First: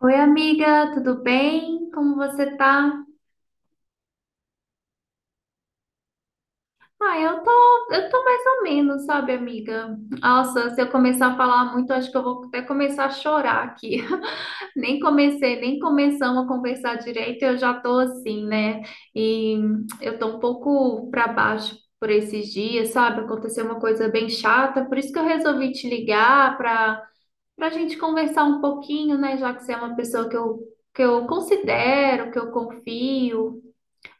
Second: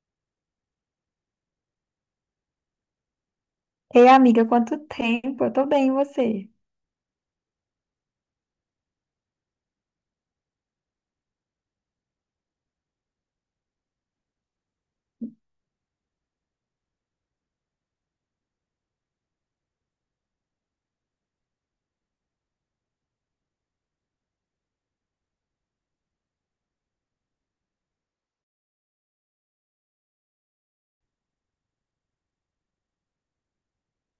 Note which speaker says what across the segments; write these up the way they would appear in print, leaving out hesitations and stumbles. Speaker 1: Oi, amiga, tudo bem? Como você tá?
Speaker 2: Ei, amiga, quanto tempo? Eu tô bem, e você?
Speaker 1: Ah, eu tô, eu tô mais ou menos, sabe, amiga? Nossa, se eu começar a falar muito, acho que eu vou até começar a chorar aqui. Nem comecei, nem começamos a conversar direito, eu já tô assim, né? E eu tô um pouco pra baixo por esses dias, sabe? Aconteceu uma coisa bem chata, por isso que eu resolvi te ligar pra gente conversar um pouquinho, né? Já que você é uma pessoa que eu considero, que eu confio.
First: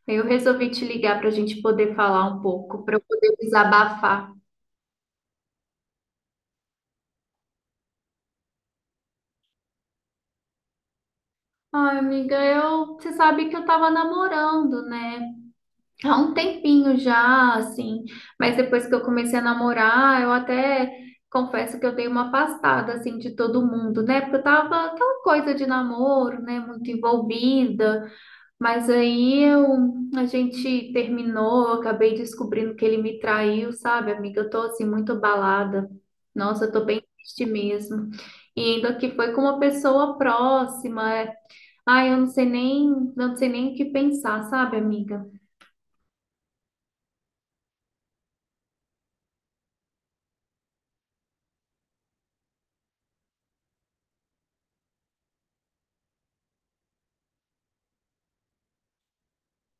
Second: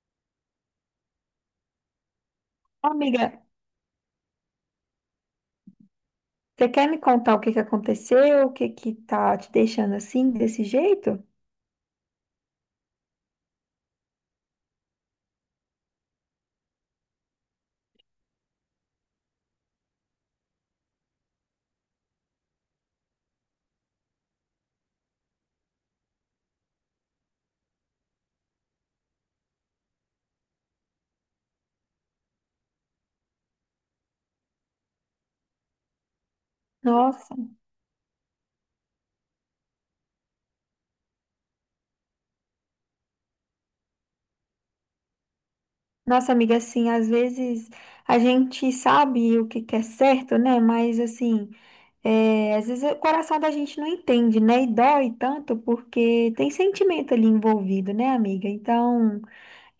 Speaker 1: Eu resolvi te ligar para a gente poder falar um pouco, para eu poder
Speaker 2: Amiga,
Speaker 1: desabafar.
Speaker 2: você quer me contar o que que aconteceu? O que que tá te deixando assim, desse jeito?
Speaker 1: Ai, amiga, eu, você sabe que eu tava namorando, né? Há um tempinho já, assim, mas depois que eu comecei a namorar, eu até confesso que eu dei uma afastada, assim, de todo mundo, né? Porque eu tava aquela coisa de namoro, né? Muito envolvida. Mas aí eu, a gente terminou, eu acabei descobrindo que ele me traiu, sabe, amiga? Eu tô assim muito abalada. Nossa, eu tô bem
Speaker 2: Nossa.
Speaker 1: triste mesmo. E ainda que foi com uma pessoa próxima. Ai, eu não sei nem, não sei nem o que pensar, sabe, amiga?
Speaker 2: Nossa, amiga, assim, às vezes a gente sabe o que que é certo, né? Mas, assim, às vezes o coração da gente não entende, né? E dói tanto porque tem sentimento ali envolvido, né, amiga? Então,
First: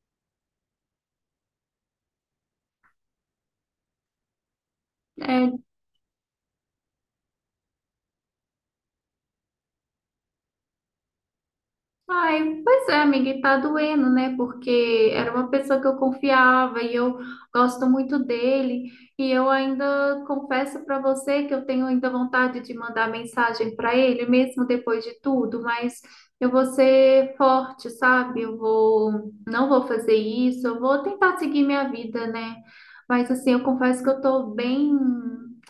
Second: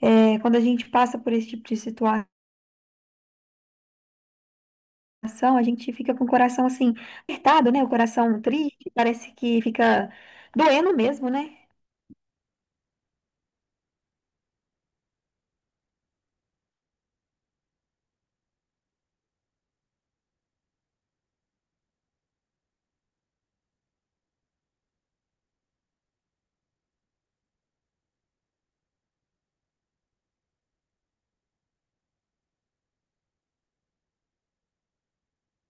Speaker 2: quando a gente passa por esse tipo de situação,
Speaker 1: É.
Speaker 2: a gente fica com o coração, assim, apertado, né? O coração triste, parece que fica doendo mesmo, né?
Speaker 1: Ai, pois é, amiga, e tá doendo, né? Porque era uma pessoa que eu confiava e eu gosto muito dele. E eu ainda confesso para você que eu tenho ainda vontade de mandar mensagem para ele, mesmo depois de tudo, mas eu vou ser forte, sabe? Não vou fazer isso, eu vou tentar seguir minha vida, né? Mas assim, eu confesso que eu tô bem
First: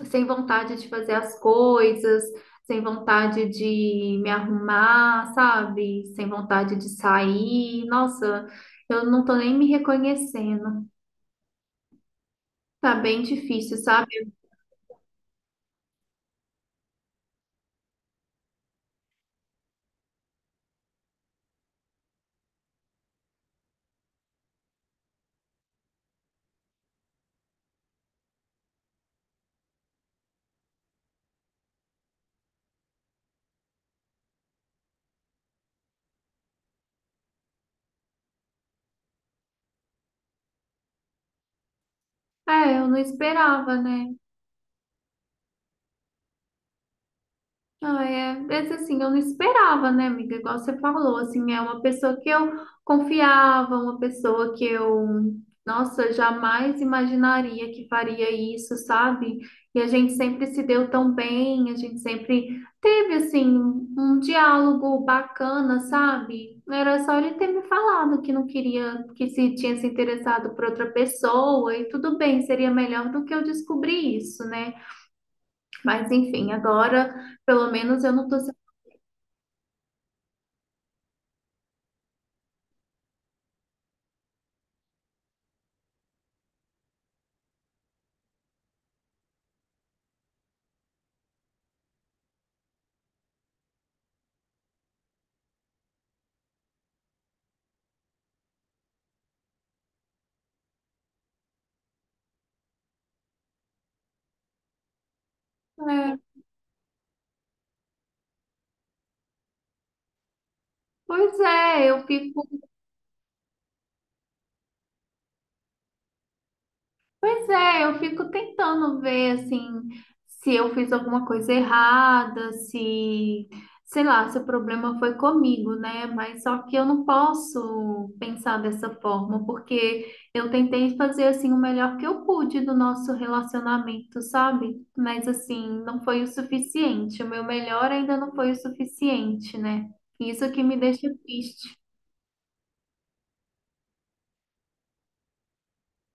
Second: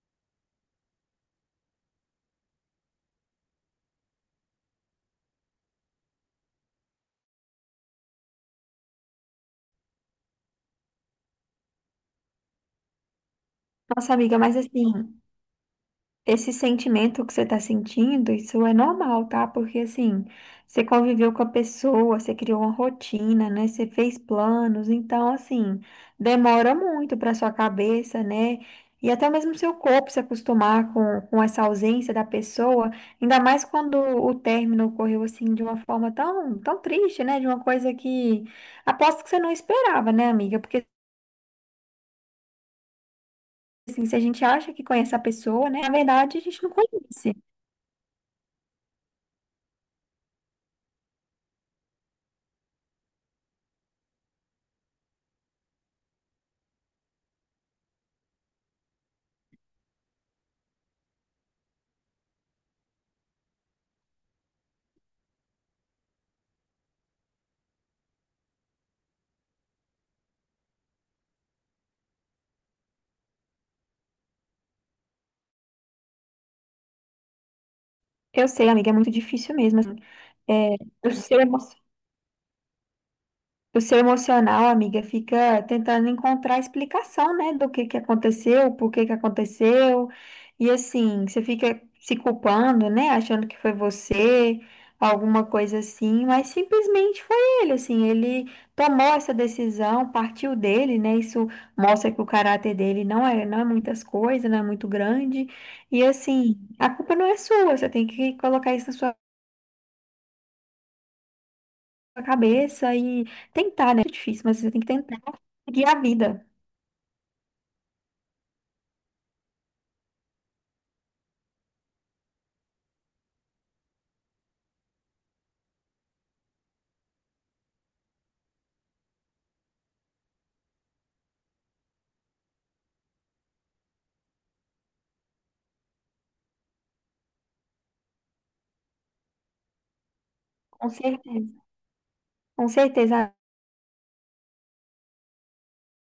Speaker 1: sem vontade de fazer as coisas, sem vontade de me arrumar, sabe? Sem vontade de sair. Nossa, eu não tô nem me reconhecendo. Tá bem difícil, sabe?
Speaker 2: Nossa, amiga, mas, assim. Esse sentimento que você está sentindo, isso é normal, tá? Porque assim, você conviveu com a pessoa, você criou uma rotina, né? Você fez planos, então assim, demora muito para sua cabeça, né? E até mesmo seu corpo se acostumar com essa ausência da pessoa, ainda mais quando o término ocorreu assim de uma forma tão triste, né? De uma coisa que aposto que você não esperava, né, amiga? Porque
Speaker 1: É, eu não esperava,
Speaker 2: assim,
Speaker 1: né?
Speaker 2: se a gente acha que conhece a pessoa, né? Na verdade, a gente não conhece.
Speaker 1: Ah, é, mas assim, eu não esperava, né, amiga? Igual você falou, assim, é uma pessoa que eu confiava, uma pessoa, nossa, jamais imaginaria que faria isso, sabe? E a gente sempre se deu tão bem, a gente sempre teve, assim, um diálogo bacana, sabe? Era só ele ter me falado que não queria, que se tinha se interessado por outra pessoa, e tudo bem, seria melhor do que eu descobrir isso, né? Mas enfim, agora. Pelo menos eu não tô.
Speaker 2: Eu sei, amiga, é muito difícil mesmo. Assim. É, o seu emo- o seu emocional, amiga, fica tentando encontrar explicação, né, do que aconteceu, por que que aconteceu. E assim, você fica se culpando, né, achando que foi você, alguma coisa assim, mas simplesmente foi ele, assim, ele tomou essa decisão, partiu dele, né? Isso mostra que o caráter dele não é muitas coisas, não é muito grande. E
Speaker 1: É,
Speaker 2: assim, a culpa não é sua, você tem que colocar isso na sua
Speaker 1: pois é, eu
Speaker 2: a
Speaker 1: fico,
Speaker 2: cabeça e tentar, né? É difícil, mas você tem que tentar seguir a vida.
Speaker 1: pois é, eu fico tentando ver assim se eu fiz alguma coisa errada, se, sei lá, se o problema foi comigo, né? Mas só que eu não posso pensar dessa forma, porque eu tentei fazer assim o melhor que eu pude do nosso relacionamento, sabe? Mas assim, não foi o suficiente. O meu melhor ainda não foi o suficiente, né? Isso que me
Speaker 2: Com
Speaker 1: deixa
Speaker 2: certeza.
Speaker 1: triste.
Speaker 2: Com certeza.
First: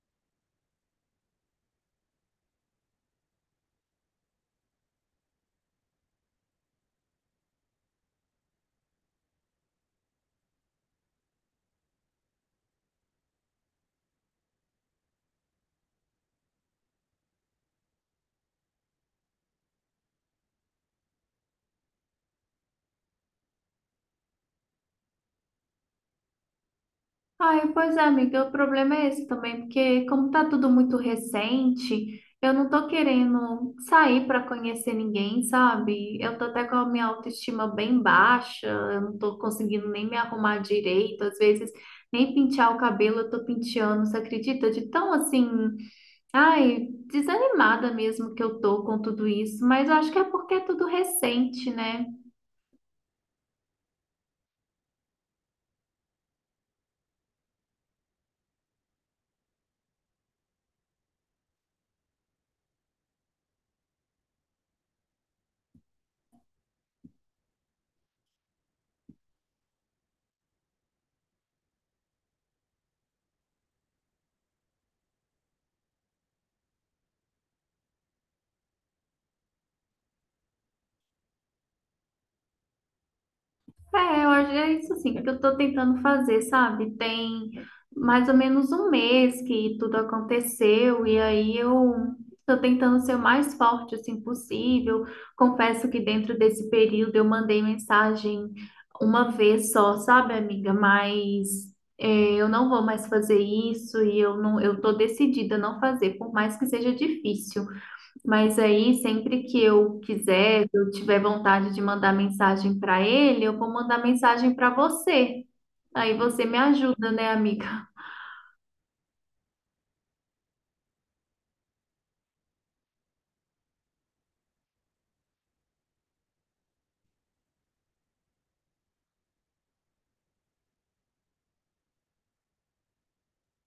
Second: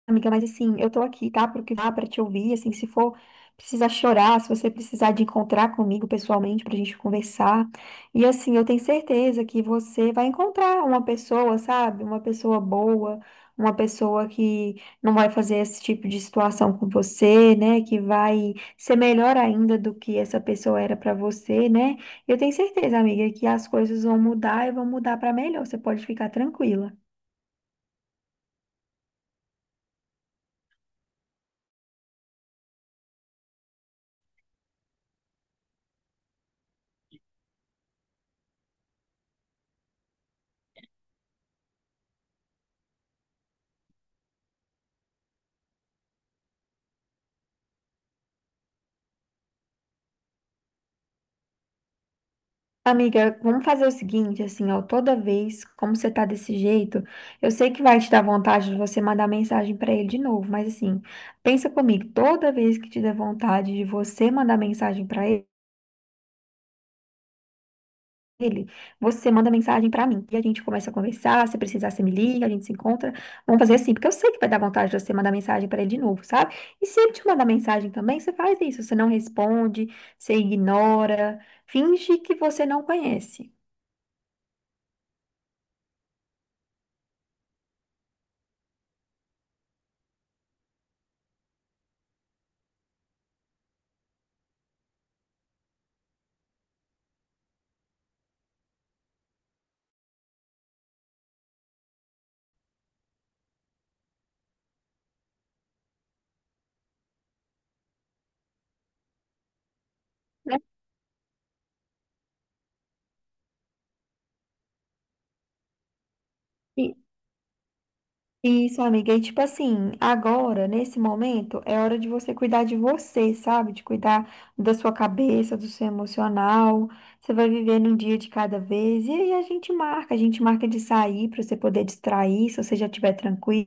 Speaker 2: Amiga, mas assim, eu tô aqui, tá? Pro que dá pra te ouvir, assim, se for precisar chorar, se você precisar de encontrar comigo pessoalmente pra gente conversar. E assim, eu tenho certeza que você vai encontrar uma pessoa, sabe? Uma pessoa boa, uma pessoa que não vai fazer esse tipo de situação com você, né? Que vai ser melhor ainda do que essa pessoa era pra você, né? Eu tenho certeza, amiga, que as coisas vão mudar e vão mudar pra melhor. Você pode ficar tranquila.
Speaker 1: Ai, pois é, amiga, o problema é esse também, porque como tá tudo muito recente, eu não tô querendo sair para conhecer ninguém, sabe? Eu tô até com a minha autoestima bem baixa, eu não tô conseguindo nem me arrumar direito, às vezes nem pentear o cabelo eu tô penteando, você acredita? De tão assim, ai, desanimada mesmo que eu tô com tudo isso, mas eu acho que é porque é tudo recente, né?
Speaker 2: Amiga, vamos fazer o seguinte, assim, ó, toda vez, como você tá desse jeito, eu sei que vai te dar vontade de você mandar mensagem pra ele de novo, mas assim, pensa comigo, toda vez que te der vontade de você mandar mensagem pra ele, você manda mensagem pra mim e a gente começa a conversar, se precisar você me liga, a gente se encontra. Vamos fazer assim, porque eu sei que vai dar vontade de você mandar mensagem pra ele de novo, sabe? E se ele te mandar mensagem também, você faz isso, você não responde, você ignora, finge que você não conhece.
Speaker 1: É, eu acho que é isso assim que eu tô tentando fazer, sabe? Tem mais ou menos um mês que tudo aconteceu e aí eu tô tentando ser o mais forte assim possível. Confesso que dentro desse período eu mandei mensagem uma vez só, sabe, amiga? Mas é, eu não vou mais fazer isso e eu tô decidida a não fazer, por mais que seja difícil. Mas aí, sempre que eu
Speaker 2: Né?
Speaker 1: quiser, que eu tiver vontade de mandar mensagem para ele, eu vou mandar mensagem para você. Aí você me ajuda, né, amiga?
Speaker 2: Isso, amiga. E tipo assim, agora, nesse momento, é hora de você cuidar de você, sabe? De cuidar da sua cabeça, do seu emocional. Você vai vivendo um dia de cada vez. E aí a gente marca de sair para você poder distrair, se você já estiver tranquila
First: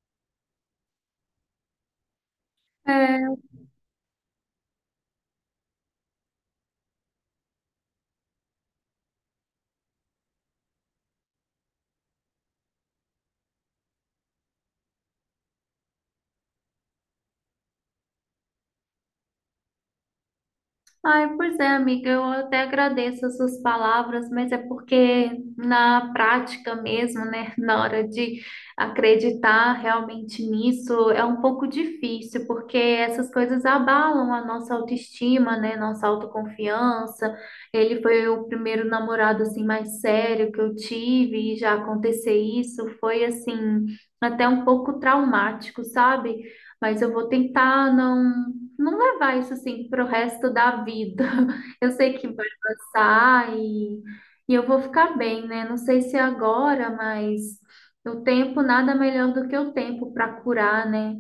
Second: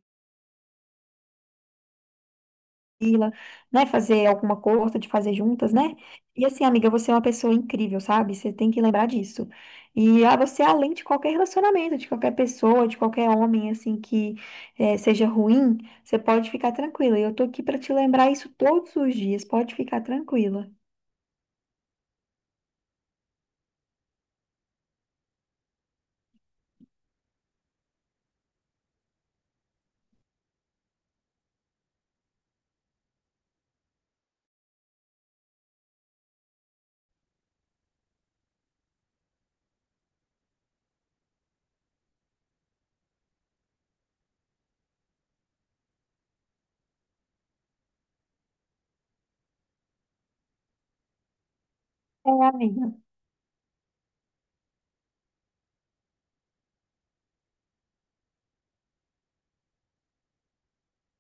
Speaker 2: mochila,
Speaker 1: É.
Speaker 2: né? Fazer alguma coisa, de fazer juntas, né? E assim, amiga, você é uma pessoa incrível, sabe? Você tem que lembrar disso. E você, é além de qualquer relacionamento, de qualquer pessoa, de qualquer homem, assim, que seja ruim, você pode ficar tranquila. E eu tô aqui pra te lembrar isso todos os dias, pode ficar tranquila.
Speaker 1: Ai, pois é, amiga, eu até agradeço as suas palavras, mas é porque na prática mesmo, né, na hora de acreditar realmente nisso, é um pouco difícil, porque essas coisas abalam a nossa autoestima, né, nossa autoconfiança. Ele foi o primeiro namorado assim mais sério que eu tive e já acontecer isso foi assim até um pouco traumático, sabe? Mas eu vou tentar não levar isso assim pro resto da vida. Eu sei que
Speaker 2: É,
Speaker 1: vai
Speaker 2: amiga.
Speaker 1: passar e eu vou ficar bem, né? Não sei se agora, mas o tempo, nada melhor do que o tempo para curar, né?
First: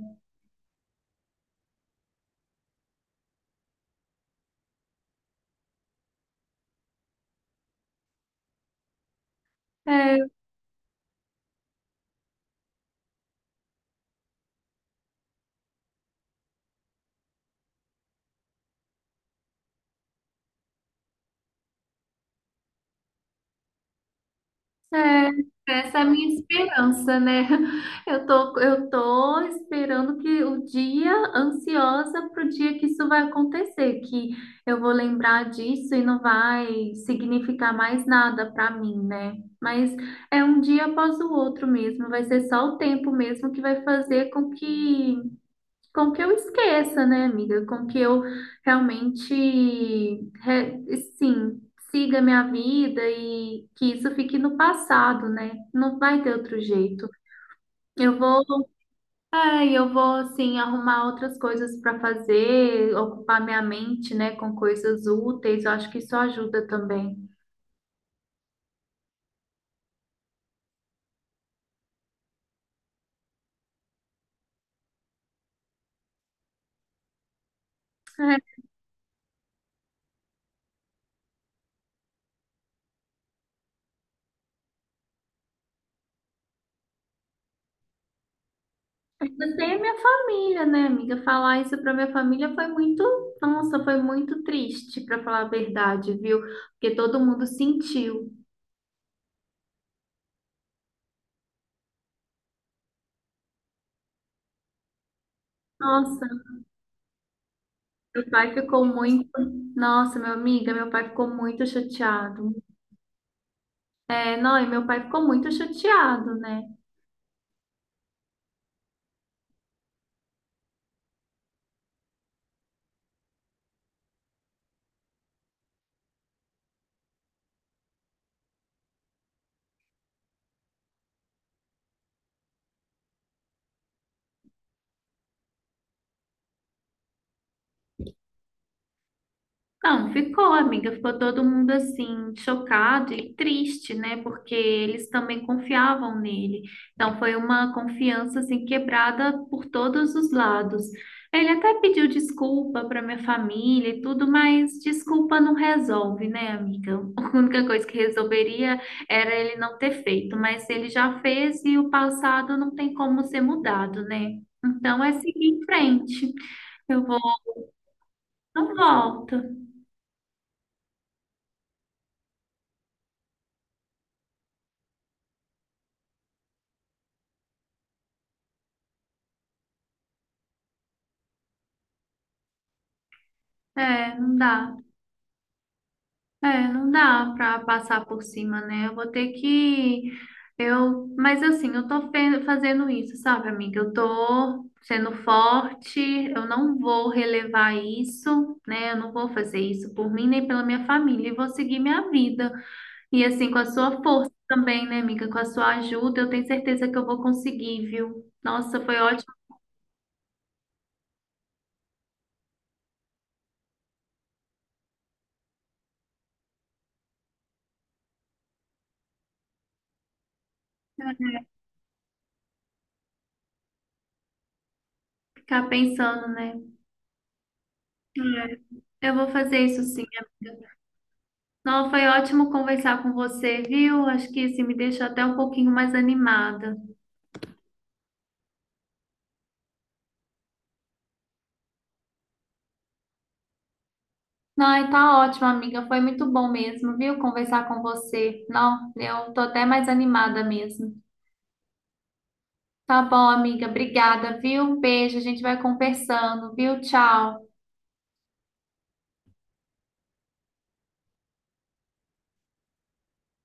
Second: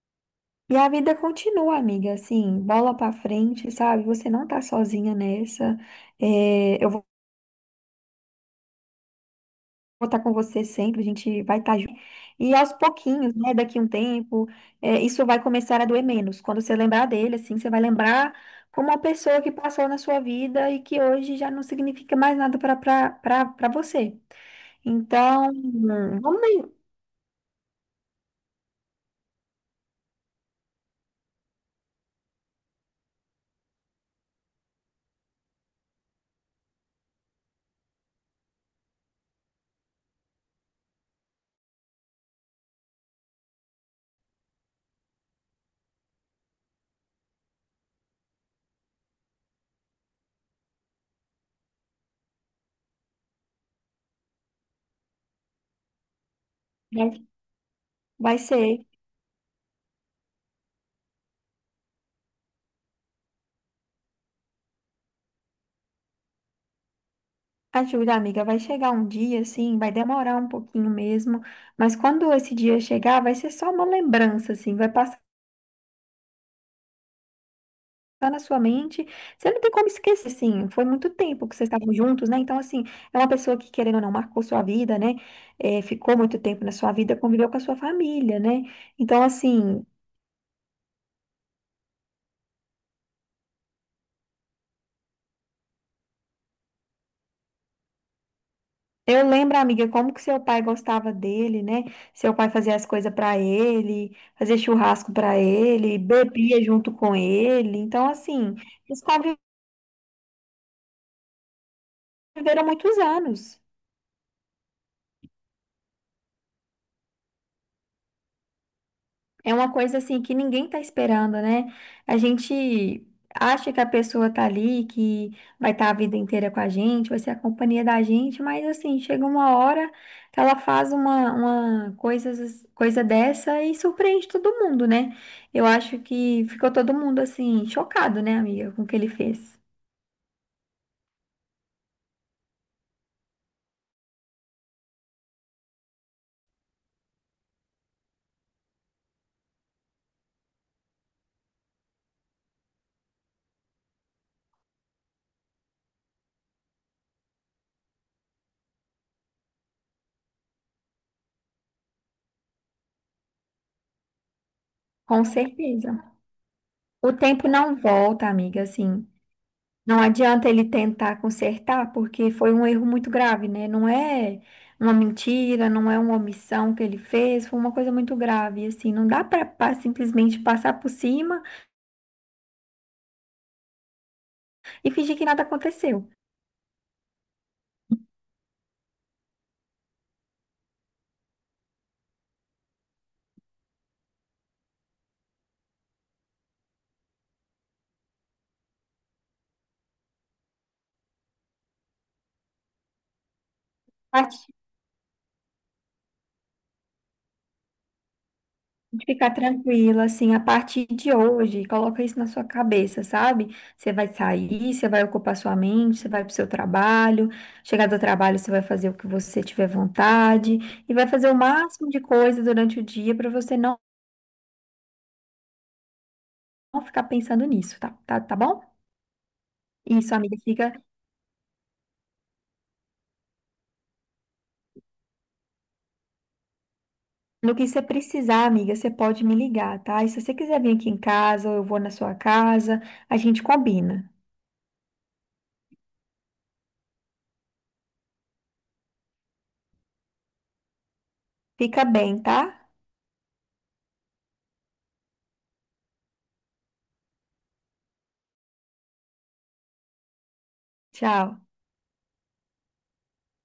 Speaker 2: E a vida continua, amiga, assim, bola pra frente, sabe? Você não tá sozinha nessa. É, eu vou
Speaker 1: É,
Speaker 2: estar com você sempre, a gente vai estar junto. E aos pouquinhos, né, daqui um tempo, isso vai começar a doer menos. Quando você lembrar dele, assim, você vai lembrar como uma pessoa que passou na sua vida e que hoje já não significa mais nada para você.
Speaker 1: é,
Speaker 2: Então,
Speaker 1: essa é a minha
Speaker 2: vamos aí.
Speaker 1: esperança, né? Eu tô esperando que o dia, ansiosa pro dia que isso vai acontecer, que eu vou lembrar disso e não vai significar mais nada para mim, né? Mas é um dia após o outro mesmo, vai ser só o tempo mesmo que vai fazer com que eu esqueça, né, amiga? Com que eu realmente, re- sim, siga minha vida e que isso fique no passado, né? Não vai ter outro jeito.
Speaker 2: Vai
Speaker 1: Eu
Speaker 2: vai
Speaker 1: vou,
Speaker 2: ser.
Speaker 1: eu vou, assim, arrumar outras coisas para fazer, ocupar minha mente, né, com coisas úteis. Eu acho que isso ajuda também.
Speaker 2: Ajuda, amiga, vai chegar um dia, assim, vai demorar um pouquinho mesmo, mas quando esse dia chegar, vai ser só uma lembrança, assim, vai passar. Tá na
Speaker 1: É,
Speaker 2: sua mente. Você não tem como esquecer, assim, foi muito tempo que vocês estavam juntos, né? Então, assim, é uma pessoa que, querendo ou não, marcou sua vida, né? É, ficou muito tempo na sua vida, conviveu com a sua família, né? Então,
Speaker 1: ainda tem a
Speaker 2: assim,
Speaker 1: minha família, né, amiga? Falar isso para minha família foi muito, nossa, foi muito triste, para falar a verdade, viu? Porque todo mundo sentiu.
Speaker 2: eu lembro, amiga, como que seu pai gostava dele, né? Seu pai fazia as coisas pra ele, fazia churrasco pra ele,
Speaker 1: Nossa,
Speaker 2: bebia junto com ele. Então,
Speaker 1: meu pai
Speaker 2: assim,
Speaker 1: ficou
Speaker 2: eles
Speaker 1: muito.
Speaker 2: conviveram
Speaker 1: Nossa, meu amiga, meu pai ficou muito chateado.
Speaker 2: muitos anos.
Speaker 1: É, não, e meu pai ficou muito chateado, né?
Speaker 2: É uma coisa assim que ninguém tá esperando, né? A gente acha que a pessoa tá ali, que vai estar a vida inteira com a gente, vai ser a companhia da gente, mas assim, chega uma hora que ela faz uma coisa dessa e surpreende todo mundo, né? Eu acho que ficou todo mundo assim, chocado, né, amiga, com o que ele fez.
Speaker 1: Não, ficou, amiga. Ficou todo mundo assim, chocado e triste, né? Porque eles também confiavam nele. Então foi uma confiança assim quebrada por todos os lados. Ele até pediu desculpa para minha família e tudo, mas desculpa não resolve, né, amiga? A única coisa que resolveria era ele não ter feito, mas ele já fez e o passado não tem como ser mudado, né? Então é
Speaker 2: Com
Speaker 1: seguir em
Speaker 2: certeza.
Speaker 1: frente. Eu
Speaker 2: O
Speaker 1: vou,
Speaker 2: tempo não volta, amiga,
Speaker 1: não
Speaker 2: assim.
Speaker 1: volto.
Speaker 2: Não adianta ele tentar consertar, porque foi um erro muito grave, né? Não é uma mentira, não é uma omissão que ele fez, foi uma coisa muito grave, assim, não dá para simplesmente passar por cima
Speaker 1: É, não dá.
Speaker 2: e fingir que nada aconteceu.
Speaker 1: É, não dá para passar por cima, né? Eu vou ter que eu, mas assim, eu tô fazendo isso, sabe, amiga? Eu tô sendo forte, eu não vou relevar isso, né? Eu não vou fazer isso por mim nem pela minha família, e vou seguir minha vida. E assim, com a sua
Speaker 2: A
Speaker 1: força
Speaker 2: parte
Speaker 1: também, né, amiga? Com a sua ajuda, eu tenho certeza que eu vou conseguir, viu? Nossa, foi
Speaker 2: de ficar
Speaker 1: ótimo
Speaker 2: tranquila, assim, a partir de hoje, coloca isso na sua cabeça, sabe? Você vai sair, você vai ocupar sua mente, você vai pro seu trabalho, chegar do trabalho, você vai fazer o que você tiver vontade e vai fazer o máximo de coisa durante o dia para você não
Speaker 1: ficar pensando, né?
Speaker 2: não ficar pensando nisso, tá? Tá bom?
Speaker 1: É. Eu vou fazer isso sim.
Speaker 2: Isso, amiga, fica
Speaker 1: Não, foi ótimo conversar com você, viu? Acho que isso me deixou até um pouquinho mais animada.
Speaker 2: no que você precisar, amiga, você pode me ligar, tá? E se você quiser vir aqui em casa, ou eu vou na sua casa, a gente combina.
Speaker 1: Não, e tá ótimo, amiga. Foi muito bom mesmo, viu? Conversar com você. Não, eu tô até mais animada mesmo.
Speaker 2: Fica bem, tá?
Speaker 1: Tá bom, amiga. Obrigada, viu? Um beijo. A gente vai conversando, viu? Tchau.
Speaker 2: Tchau.